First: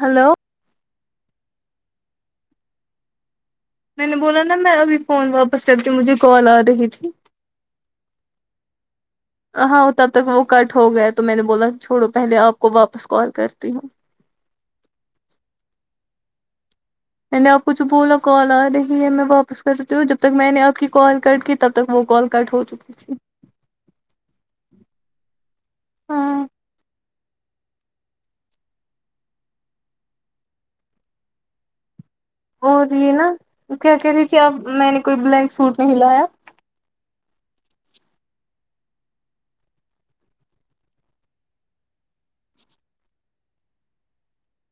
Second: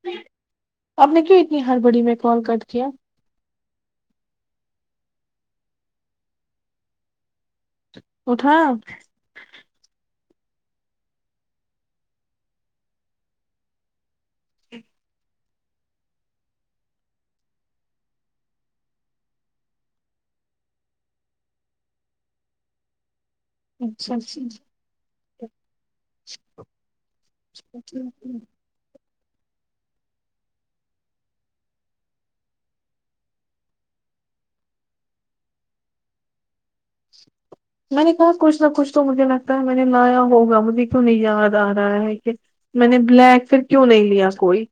hello آپ نے کیوں اتنی ہڑبڑی میں کال کٹ کیا میں نے بولا نا میں ابھی فون واپس کرتی ہوں مجھے کال آ رہی تھی اٹھایا ہاں تب تک وہ کٹ ہو گیا تو میں نے بولا چھوڑو پہلے آپ کو واپس کال کرتی ہوں میں نے آپ کو جو بولا کال آ رہی ہے میں واپس کرتی ہوں جب تک میں نے آپ کی کال کٹ کی تب تک وہ کال کٹ ہو چکی تھی اچھا جی ہاں [unintelligible] اور یہ نا کیا کہہ رہی تھی آپ میں نے کوئی بلیک سوٹ نہیں لایا میں نے کہا کچھ نہ کچھ تو مجھے لگتا ہے میں نے لایا ہوگا مجھے کیوں نہیں یاد آ رہا ہے کہ میں نے بلیک پھر کیوں نہیں لیا کوئی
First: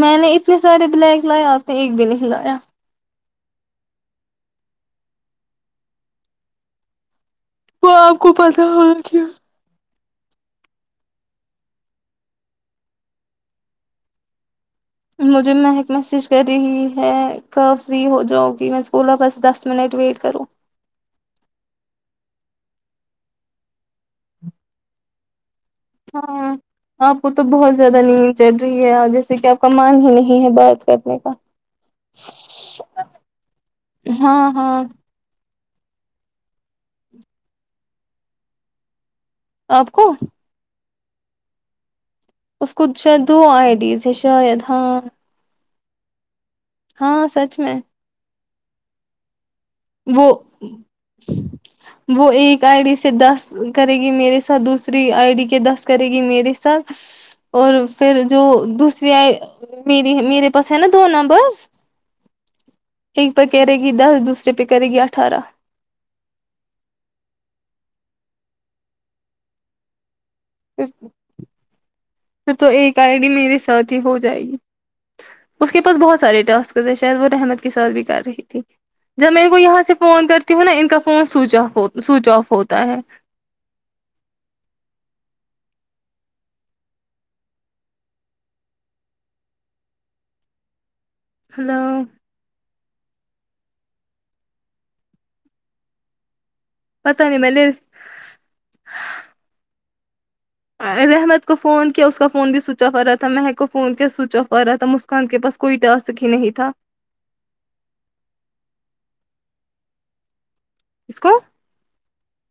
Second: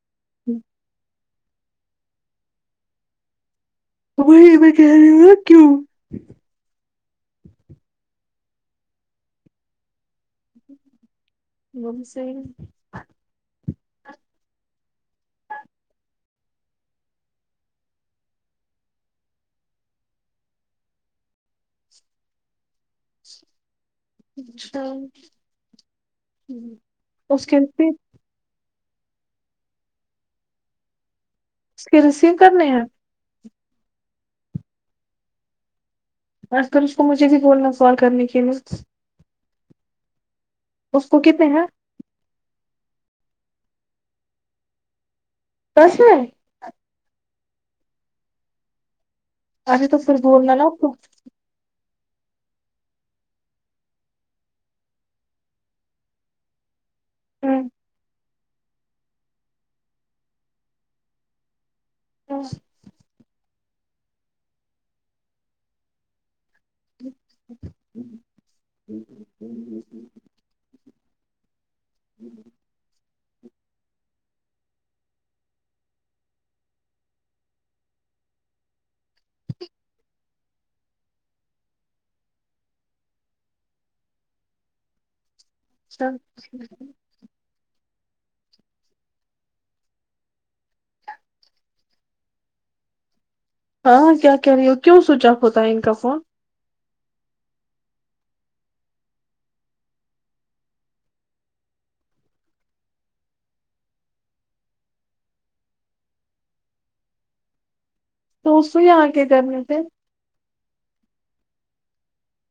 میں نے اتنے سارے بلیک لائے آپ نے ایک بھی نہیں لایا وہی میں کہہ رہی ہوں کیوں وہ آپ کو پتا ہونا کیوں وہ بھی صحیح ہے مجھے مہک میسیج کر رہی ہے کب فری ہو جاؤ گی میں اس بولا بس دس منٹ ویٹ کرو انشا م ہاں آپ وہ تو کے بہت زیادہ نیند چل رہی ہے اور جیسے کہ آپ کا من ہی نہیں ہے بات کرنے کا سکلس ہی کرنے ہیں جہاں آس کر اس کو مجھے بھی بولنا کال کرنے کے لیے آپ کو اس کو کتنے ہیں اس کو شاید دو آئی ڈیز شاید ہاں سچ میں ہاں سچ میں ارے تو پھر وہ بولنا نا آپ کو وہ ایک آئی ڈی سے دس کرے گی میرے ساتھ دوسری آئی ڈی کے دس کرے گی میرے ساتھ اور پھر جو دوسری ائی میری میرے پاس ہے نا دو نمبرس ہاں ایک پہ کرے گی دس دوسرے پہ کرے گی اٹھارہ ھر پھر تو ایک آئی ڈی میرے ساتھ ہی ہو جائے گی اس کے پاس بہت سارے ٹاسکز ہیں شاید وہ رحمت کے ساتھ بھی کر رہی تھی جب میں ان کو یہاں سے فون کرتی ہوں نا ان کا phone switch off switch off ہوتا ہے [unintelligible] ہلو ہاں ہاں کیا کہہ رہی ہو کیوں سوچ آف ہوتا ہے ان کا فون پتا نہی میں نے رحمت کو فون کیا اس کا فون بھی سوئچ آف ہو رہا تھا مہک کو فون کیا سوئچ آف ہو رہا تھا مس کان کے پاس کوئی ٹاسک ہی نہیں تھا تو اس سے یہاں آکے کرنے تھے اس کو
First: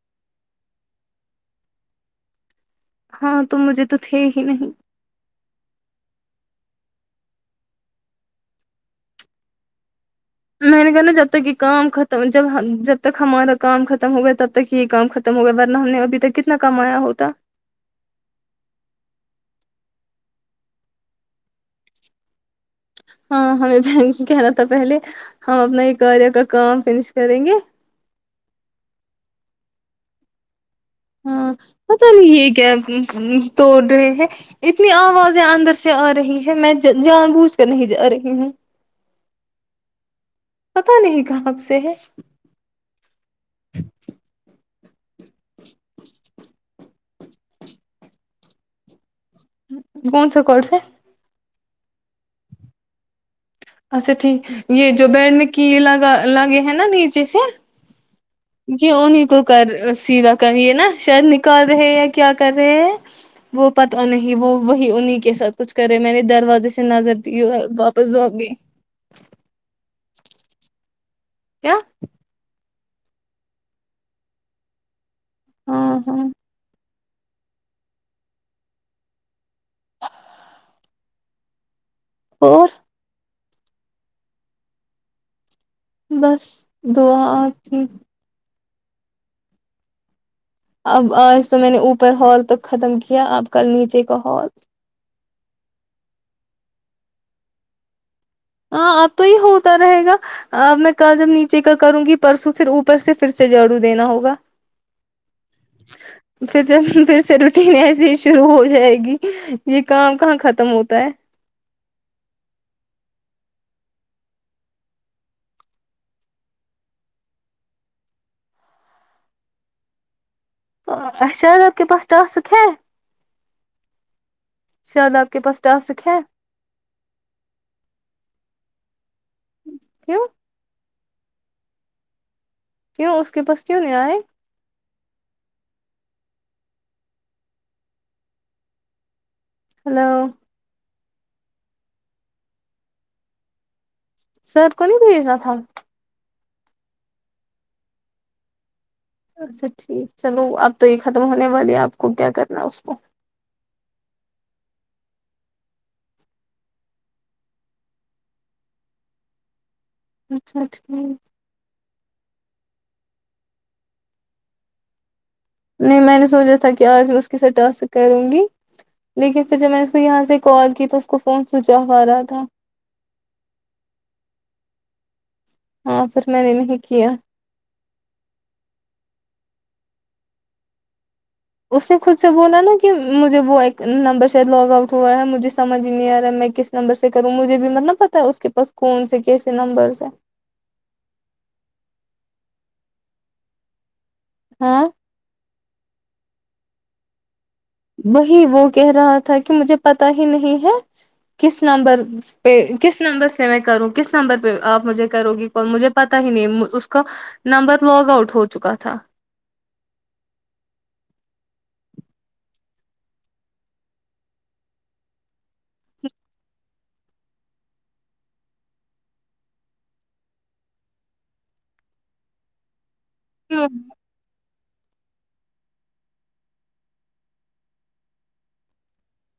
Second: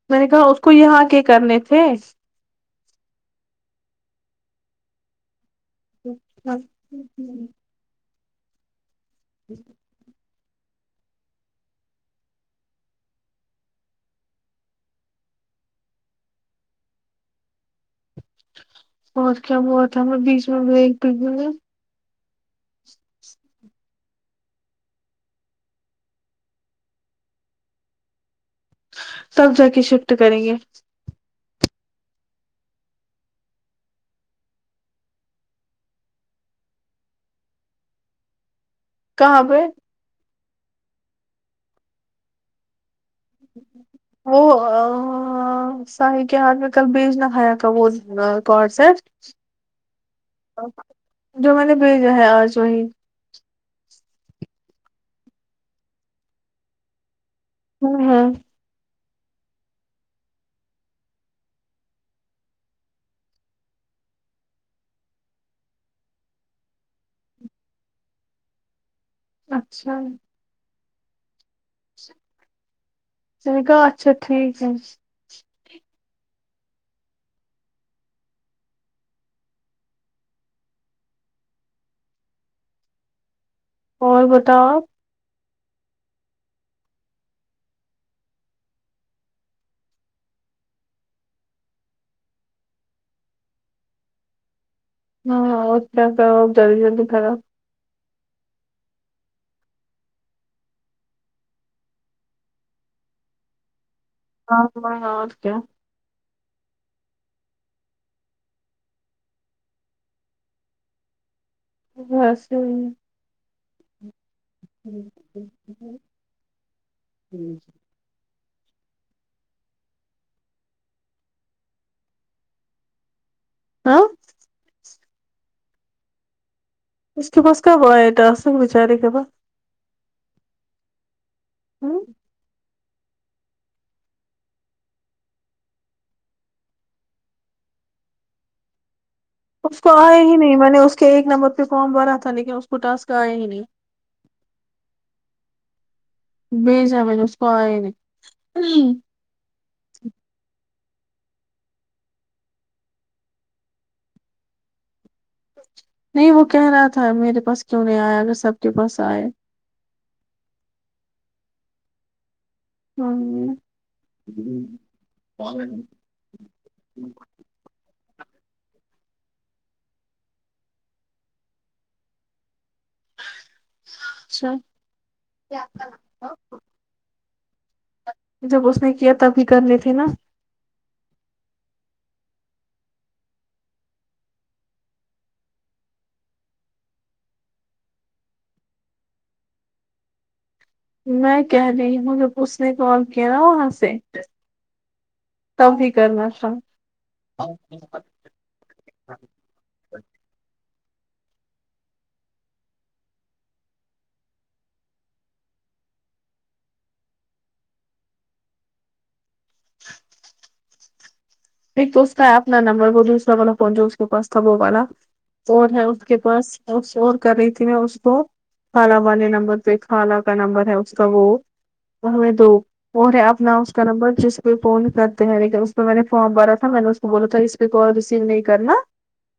میں نے کہا اس کو یہاں آ کے کرنے تھے ہاں تو مجھے تو تھے ہی نہیں [unintelligible] میں نے کہا نا جب تک کہ کام ختم جب جب تک ہمارا کام ختم ہو گیا تب تک یہ کام ختم ہو گیا ورنہ ہم نے ابھی تک کتنا کمایا ہوتا اور کیا ہوا تھا ہمیں بیچ میں بریک بھی ہوے ہاں ہمیں بینک جانا تھا پہلے ہم اپنا ہی کاریا کا کام فنش کریں گے تب جا کے شفٹ کریں گے ہاں پتا نہیں یہ کیا توڑ رہے ہیں اتنی آوازیں اندر سے آ رہی ہے میں جا جان بوجھ کر نہیں جا رہی ہوں کہاں پے پتا نہیں کب سے ہے وہ اں ساہی کے ہاتھ میں کل بیج نہ کھایا تھا وہ نور کوڈ سٹ کون سا کون سا جو میں نے بھیجا ہے آج وہی اچھا ٹھیک یہ جو بیڈ میں کی لگا لگے ہیں نا نیچے سے تو ہے جی انہیں کو کر سیدھا کہیے نا شاید نکال رہے یا کیا کر رہے وہ پتا نہیں وہ وہی انہیں کے ساتھ کچھ کرے میں نے دروازے سے نظر دی اور واپس آ گئی اچھا کیا میں نے کہا اچھا ٹھیک ہے ہاں ہاں اور اور بتاؤ آپ بس دعا آپ کی اب آج تو میں نے اوپر ہال تک ختم کیا اب کل نیچے کا ہال ہاں ہوتا سب جلدی جلدی کرو ہاں اب تو یہ ہوتا رہے گا اب میں کل جب نیچے کا کروں گی پرسوں پھر اوپر سے پھر سے جھاڑو دینا ہوگا آپ سناؤ اور کیا [inaudible] پھر جب پھر سے روٹین ایسے ہی شروع ہو جائے گی یہ کام کہاں ختم ہوتا ہے بس یہی [unintelligible] اچھا آج آپ کے پاس ٹاسک ہے ہاں شاید آپ کے پاس ٹاسک ہے اس کے پاس کب آیا ٹاسک بچارے کے پاس کیوں ہوں کیوں اس کے پاس کیوں نہیں آئے اس کو ہلو آئے ہی نہیں میں نے اس کے ایک نمبر پہ فارم بھرا تھا لیکن اس کو ٹاسک آئے ہی نہیں سر کو نہیں بھیجنا تھا بھیجا میں نے اس کو آیا نہیں اچھا ٹھیک چلو اب تو یہ ختم ہونے والی آپ کو کیا کرنا ہے اس کو نہیں وہ کہہ رہا تھا میرے پاس کیوں نہیں آیا اگر سب کے پاس آئے اچھا ٹھیک ہاں [unintelligible] نہیں میں نے سوچا تھا کہ آج اس کے ساتھ ٹاسک کروں گی لیکن پھر جب میں نے اس کو یہاں سے کال کی تو اس کو فون سوچ آف آرہا تھا اچھا ہاں پھر میں نے نہیں کیا جب اس نے کیا تب بھی کرنے تھے نا اس نے خود سے بولا نا کہ مجھے وہ ایک نمبر شاید لاگ آؤٹ ہوا ہے مجھے سمجھ نہیں آ رہا ہے میں کس نمبر سے کروں مجھے بھی مت نہ پتا ہے اس کے پاس کون سے کیسے نمبرس ہے میں کہہ رہی ہوں جب اس نے کال کیا نا وہاں سے ہاں تب ہی کرنا تھا وہی وہ کہہ رہا تھا کہ مجھے پتا ہی نہیں ہے کس نمبر پہ کس نمبر سے میں کروں کس نمبر پہ آپ مجھے کرو گی کال مجھے پتا ہی نہیں م اس کا نمبر لاگ آؤٹ ہو چکا تھا ایک تو اس کا ہے اپنا نمبر وہ دوسرا والا فون جو اس کے پاس تھا وہ والا اور ہے اس کے پاس اس فون کر رہی تھی میں اس کو خالہ والے نمبر پہ خالہ کا نمبر ہے اس کا وہ ہیں دو اور اپ نااس کا نمبر جس پے فون کرتے ہیں لیکن اس پے میں نے فارم بھرا تھا میں نے اس کو بولا تھا اس پہ کال ریسیو نہیں کرنا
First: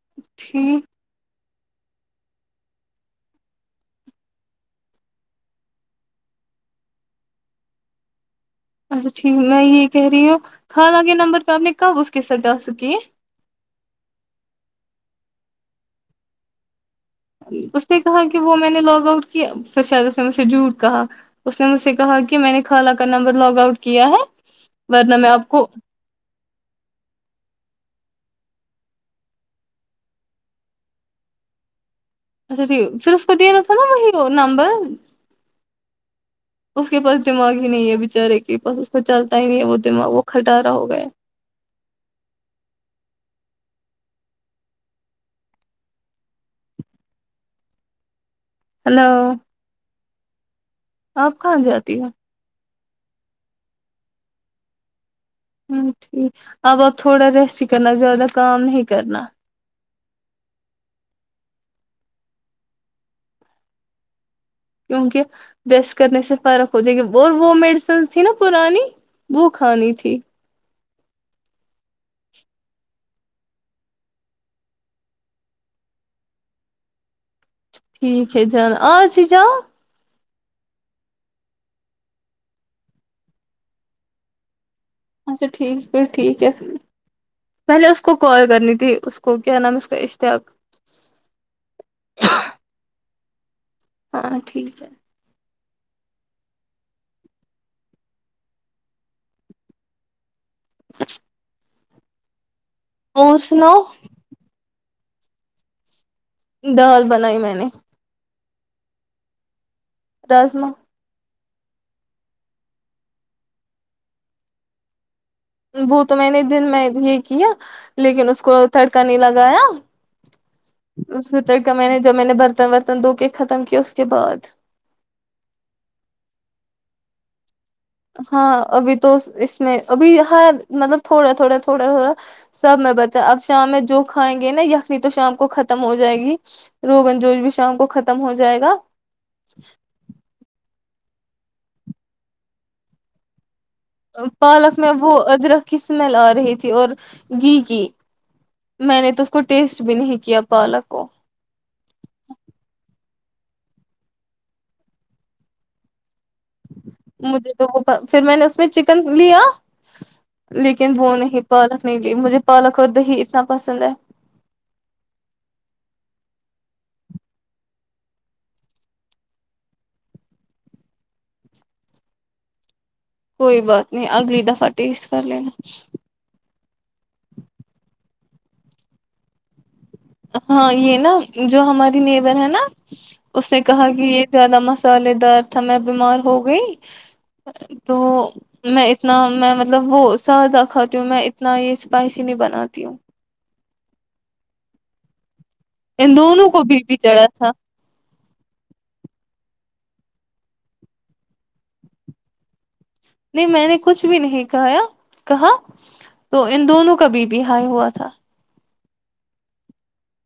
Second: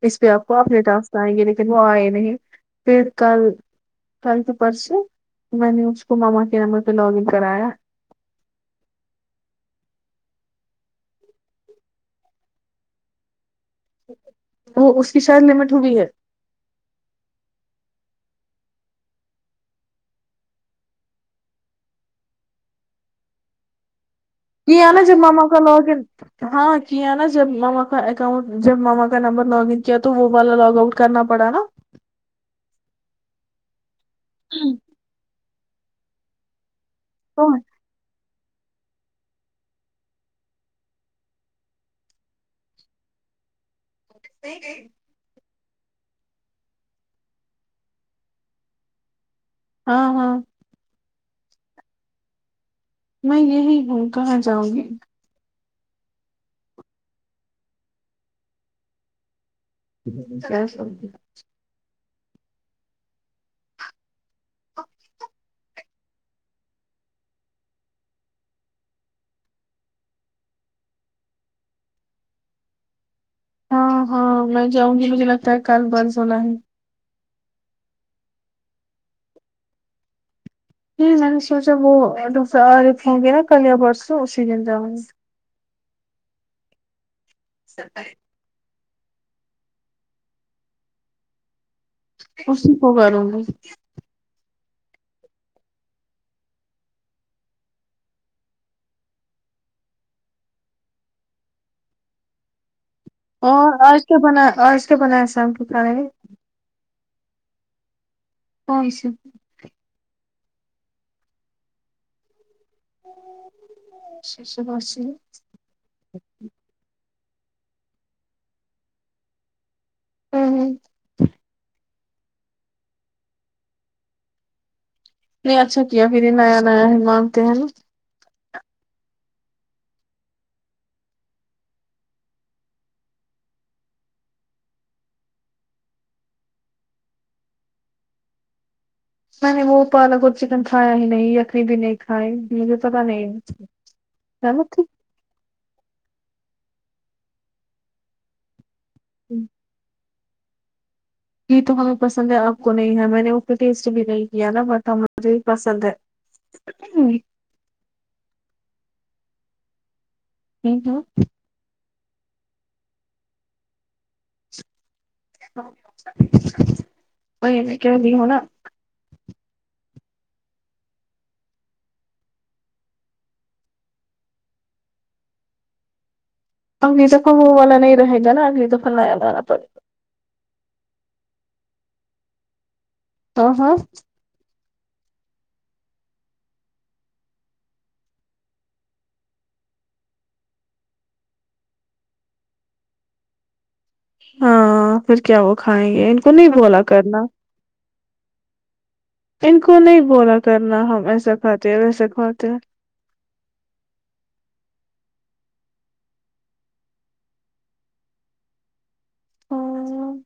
اس پہ آپ کو ٹھیک اپنے ٹاسک آئیں گے لیکن وہ آئے نہیں پھر کل کل پر پرسو میں نے اس کو ماما کے نمبر پہ لاگ ان کرایا اچھا ٹھیک ہے میں یہ کہہ رہی ہوں خالہ کے نمبر پہ آپ نے کب اس کے سات ڈا سک کی ہے وہ اس کی شاید لمٹ ہوئی ہے اس نے کہا کہ وہ میں نے لاگ آؤٹ کیا پھر شاید اس نے مجھ سے جھوٹ کہا اس نے مجھ سے کہا کہ میں نے خالہ کا نمبر لاگ آؤٹ کیا ہے یہ آنا ورنہ جب میں ماما آپ کا کو لوگن ہاں کیا نا جب ماما کا اکاؤنٹ جب ماما کا نمبر لاگ ان کیا تو وہ والا لاگ آؤٹ کرنا پڑا نا اچھا ٹھیک پھر اس کو دینا تھا نا وہی نا وہ نمبر اس کے پاس تو دماغ ہی نہیں ہے بچارے کے پاس تو چلتا ہی نہیں ہے وہ دماغ وہ کھٹارا ہو گیا نہیں نہیں ہلو ہاں ہاں آپ کہاں جاتی ہیں میں یہی ہو کہاں جاؤں گی ہوں ٹھیک اب آپ تھوڑا ریسٹ ہی کرنا زیادہ کام نہیں کرنا کیا سبجی [unintelligible] کیونکہ ویسٹ کرنے سے فرق ہو جائے گی اور وہ میڈیسن تھی نا پرانی وہ کھانی تھی ہاں ہاں میں جاؤں گی مجھے لگتا ہے کل برضولا ہے ٹھیک ہے جانا آج ہی جاو نے میں نے سوچا وہ دوسرا آرے تھے ناگے نا کل یا بسوں اسی دن جاؤ گے اچھا ٹھیک پھر ٹھیک ہے پہلے اس کو کال کرنی تھی اس کو کیا نام ہے اس کا اشتیاق اسی کو کروں گی ہاں ٹھیک ہے اچ [unintelligible] اور سناؤ آج کیا بنا آج کیا بنایا ہے شام کے کھانے دال بنائی میں نے کونسی رازما شی س بش [unintelligible] وہ تو میں نے دن میں یہ کیا لیکن اس کو تڑکا نہیں لگایا اسے تڑکا میں نے جب میں نے برتن برتن دھو کے ختم کیا اس کے بعد نہیں اچھا کیا پھر یہ نیا نیا ہی مانگتے ہیں نا ہاں ابھی تو اس میں ابھی ہاں مطلب تھوڑا تھوڑا تھوڑا تھوڑا ہورا سب میں بچا اب شام میں جو کھائیں گے نا یخنی تو شام کو ختم ہو جائے گی روگن جوش بھی شام کو ختم ہو جائے گا میں نے وہ پالک اور چکن کھایا ہی نہیں یخنی بھی نہیں کھائی مجھے پتا نہیں غلط پالک میں تھی وہ ادرک کی اسمیل آ رہی تھی اور گھی کی میں نے تو اس کو ٹیسٹ بھی نہیں کیا پالک کو گھی تو ہمیں پسند ہے آپ کو نہیں ہے میں نے اس ٹیسٹ بھی نہیں کیا نا بٹ ہم مجھے بھی پسند ہے مجھے تو وہ پھر میں نے اس میں چکن لیا لیکن ہوں، وہ نہیں پالک نہیں لی مجھے پالک اور دہی اتنا پسند ہے وہی میں کہہ رہی ہوں نہ کوئی بات نہیں اگلی دفہ ٹیسٹ کر لے اگلی تو کو والا نہیں رہے گا نا اگلی تو فلایا والا پڑے ہاں یہ نا جو ہماری نیبر ہے نا اس ہاں نے ہاں کہا کہ یہ زیادہ مسالے دار تھا میں بیمار ہو گئی تو میں اتنا میں مطلب وہ سادہ کھاتی ہوں میں اتنا یہ اسپائسی نہیں بناتی ہوں ہاں پھر کیا وہ کھائیں گے ان کو نہیں دونوں بولا بی پی کرنا چڑھا تھا ان کو نہیں بولا کرنا ہم ایسا کھاتے ہیں ویسا کھاتے ہیں نہیں میں نے کچھ بھی نہیں کھایا کہا تو ان دونوں کا بی پی ہائی ہوا تھا ہاں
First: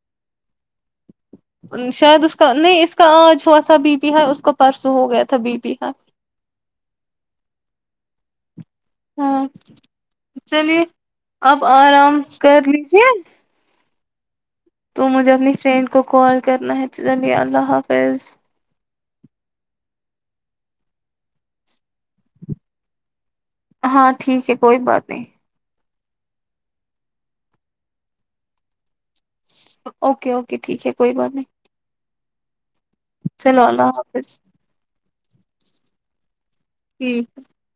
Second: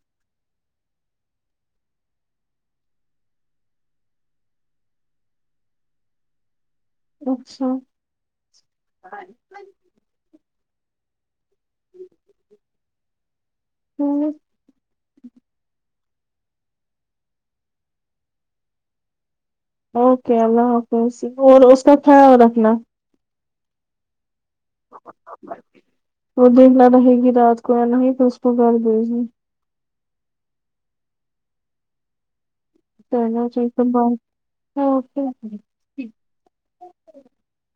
شاید اس کا نہیں اس کا آج ہوا تھا بی پی ہاںی اس کا پرسوں ہو گیا تھا بی پی ہاںی اچھا ہاں چلیے اب آرام کر لیجیے امم تو مجھے اپنی فرینڈ کو کال کرنا ہے چلیے اللہ حافظ اوکے اللہ حافظ اور اس کا خیال رکھنا ہاں ٹھیک ہے کوئی بات نہیں وہ دن میں رہے گی رات کو آنا ہے تو اس کو گھر دیجیے اوکے اوکے ٹھیک ہے کوئی بات نہیں چلو اللہ حافظ ہ [unintelligible]